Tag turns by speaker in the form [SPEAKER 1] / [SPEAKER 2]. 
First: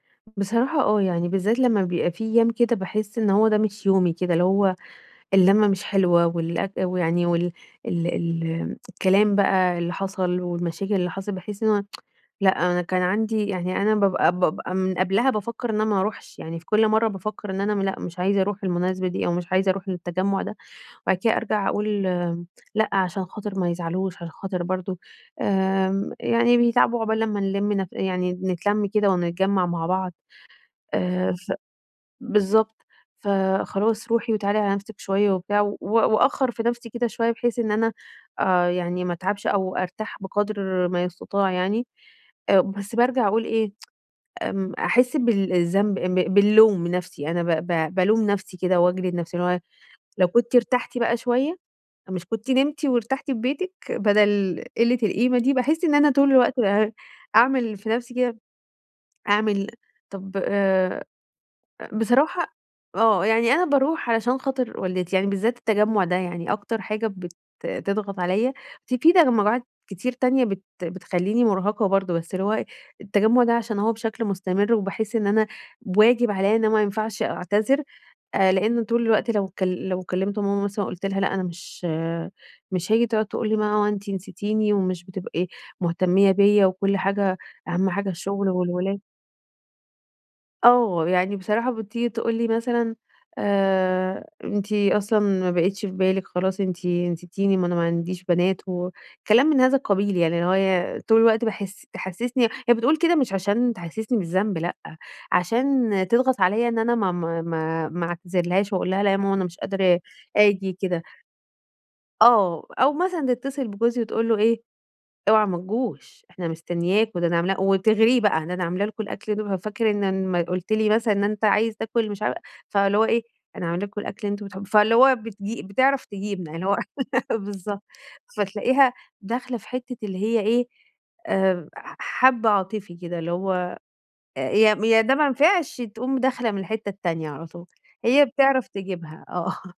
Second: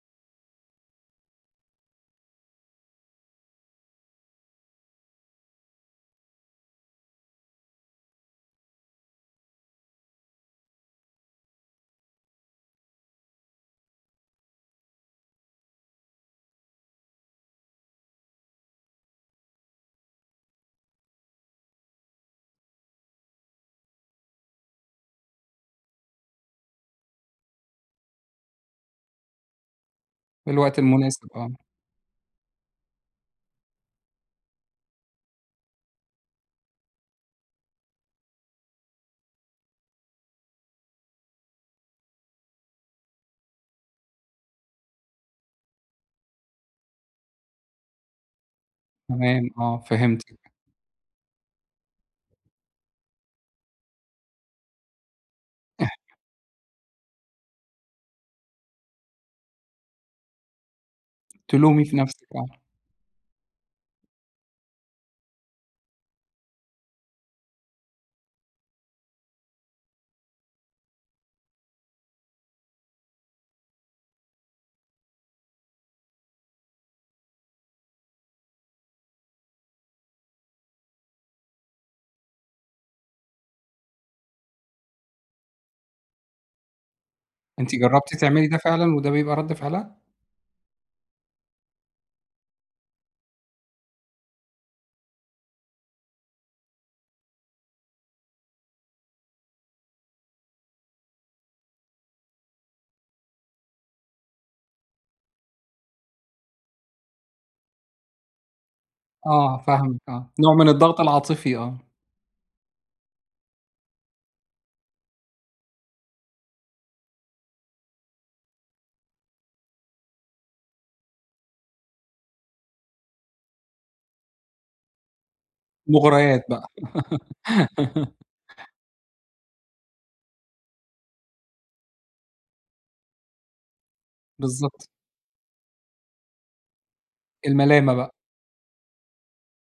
[SPEAKER 1] بصراحة آه، يعني بالذات لمّا بيبقى في أيّام كده باحس إن هو ده مش يومي كده، اللي هو اللمة مش حلوة والأك ويعني وال ال ال الكلام بقى اللي حصل والمشاكل اللي حصلت، باحس إن هو لأ أنا كان عندي يعني أنا بابقى بابقى من قبلها بافكّر إن أنا ما أروحش، يعني في كل مرّة بافكّر إن أنا لأ مش عايزة أروح المناسبة دي أو مش عايزة أروح للتجمع ده، وبعد كده أرجع أقول لأ علشان خاطر ما يزعلوش، علشان خاطر برضو آمم، يعني بيتعبوا عقبال لمّا نلم نف يعني نتلم كده ونتجمع مع بعض،
[SPEAKER 2] في الوقت المناسب،
[SPEAKER 1] آآ
[SPEAKER 2] آه.
[SPEAKER 1] ف بالضبط، فخلاص روحي وتعالي على نفسك شويّة وبتاع، و وأأخر في نفسي كده شويّة بحيث إن أنا آآ، يعني ما أتعبش أو أرتاح بقدر ما يستطاع يعني، آآ، بس بارجع أقول إيه؟ امم، أحس بال الذنب آآ ب باللوم من نفسي، أنا ب ب بالوم نفسي كده وأجلد نفسي، اللي
[SPEAKER 2] تمام،
[SPEAKER 1] هو
[SPEAKER 2] آه،
[SPEAKER 1] لو
[SPEAKER 2] فهمتِك.
[SPEAKER 1] كنتِ ارتحتِ بقى شويّة، مش كنتِ نمتِ وارتحتِ في بيتك بدل قلّة القيمة دي؟ باحس إن أنا طول الوقت [unintelligible] أعمل في نفسي كده، أعمل طب آآ
[SPEAKER 2] تلومي في نفسِك،
[SPEAKER 1] بصراحة
[SPEAKER 2] آه.
[SPEAKER 1] آه، يعني أنا باروح علشان خاطر والدتي، يعني بالذات التجمع ده يعني أكتر حاجة بت تضغط عليَّ، ف في تجمعات كتير تانية بت بتخليني مرهقة برضو، بس اللي هو إيه، التجمع ده علشان هو بشكل مستمر، وباحس إن أنا واجب عليَّ إن ما ينفعش أعتذر آآ؛ لأنّه طول الوقت لو كل لو كلمت ماما مثلًا قلت لها لأ أنا مش مش هاجي، تقعد تقول لي ما هو أنتِ نسيتيني ومش بتبقي مهتمية بيّا، وكل حاجة
[SPEAKER 2] أنتِ
[SPEAKER 1] أهم حاجة
[SPEAKER 2] جربتِ تعملي
[SPEAKER 1] الشغل
[SPEAKER 2] ده فعلًا
[SPEAKER 1] والولاد.
[SPEAKER 2] وده بيبقى رد فعلها؟
[SPEAKER 1] آه، يعني بصراحة بتيجي تقول لي مثلًا آآ، أنتِ أصلًا ما بقيتش في بالِك خلاص، أنتِ أنتِ نسيتيني، ما أنا ما عنديش بنات، وكلام من هذا القبيل يعني، اللي هوي طول الوقت باحس تحسسني هي بتقول كده مش علشان تحسسني بالذنب، لأ، علشان تضغط عليَّ إن أنا ما ما ما ما أعتذرلهاش وأقول لها لأ يا ماما أنا مش
[SPEAKER 2] آه،
[SPEAKER 1] قادرة
[SPEAKER 2] فاهمِك آه، نوع من
[SPEAKER 1] أجي
[SPEAKER 2] الضغط
[SPEAKER 1] كده.
[SPEAKER 2] العاطفي، آه.
[SPEAKER 1] آه، أو مثلًا تتصل بجوزي وتقول له إيه، اوعى ما تجوش إحنا مستنياكم، ده أنا عامل وتغريه بقى، ده أنا عاملة لكم الأكل [unintelligible] فاكر إن لما قلت لي مثلًا إن أنت عايز تاكل مش ع فاللي هو إيه أنا عاملة لكم الأكل اللي أنتم بتحبوه، فاللي هو بتج بتعرف
[SPEAKER 2] مغريات
[SPEAKER 1] تجيبنا، اللي
[SPEAKER 2] بقى.
[SPEAKER 1] هو بالضبط، فتلاقيها داخلة في حتّة اللي هي إيه، آآ ح حبّة عاطفي كده، اللي هو أ ي
[SPEAKER 2] بالضبط.
[SPEAKER 1] ي ده ما نفعش تقوم داخلة من الحتّة التانية على طول،
[SPEAKER 2] الملامة بقى.
[SPEAKER 1] هي بتعرف تجيبها آه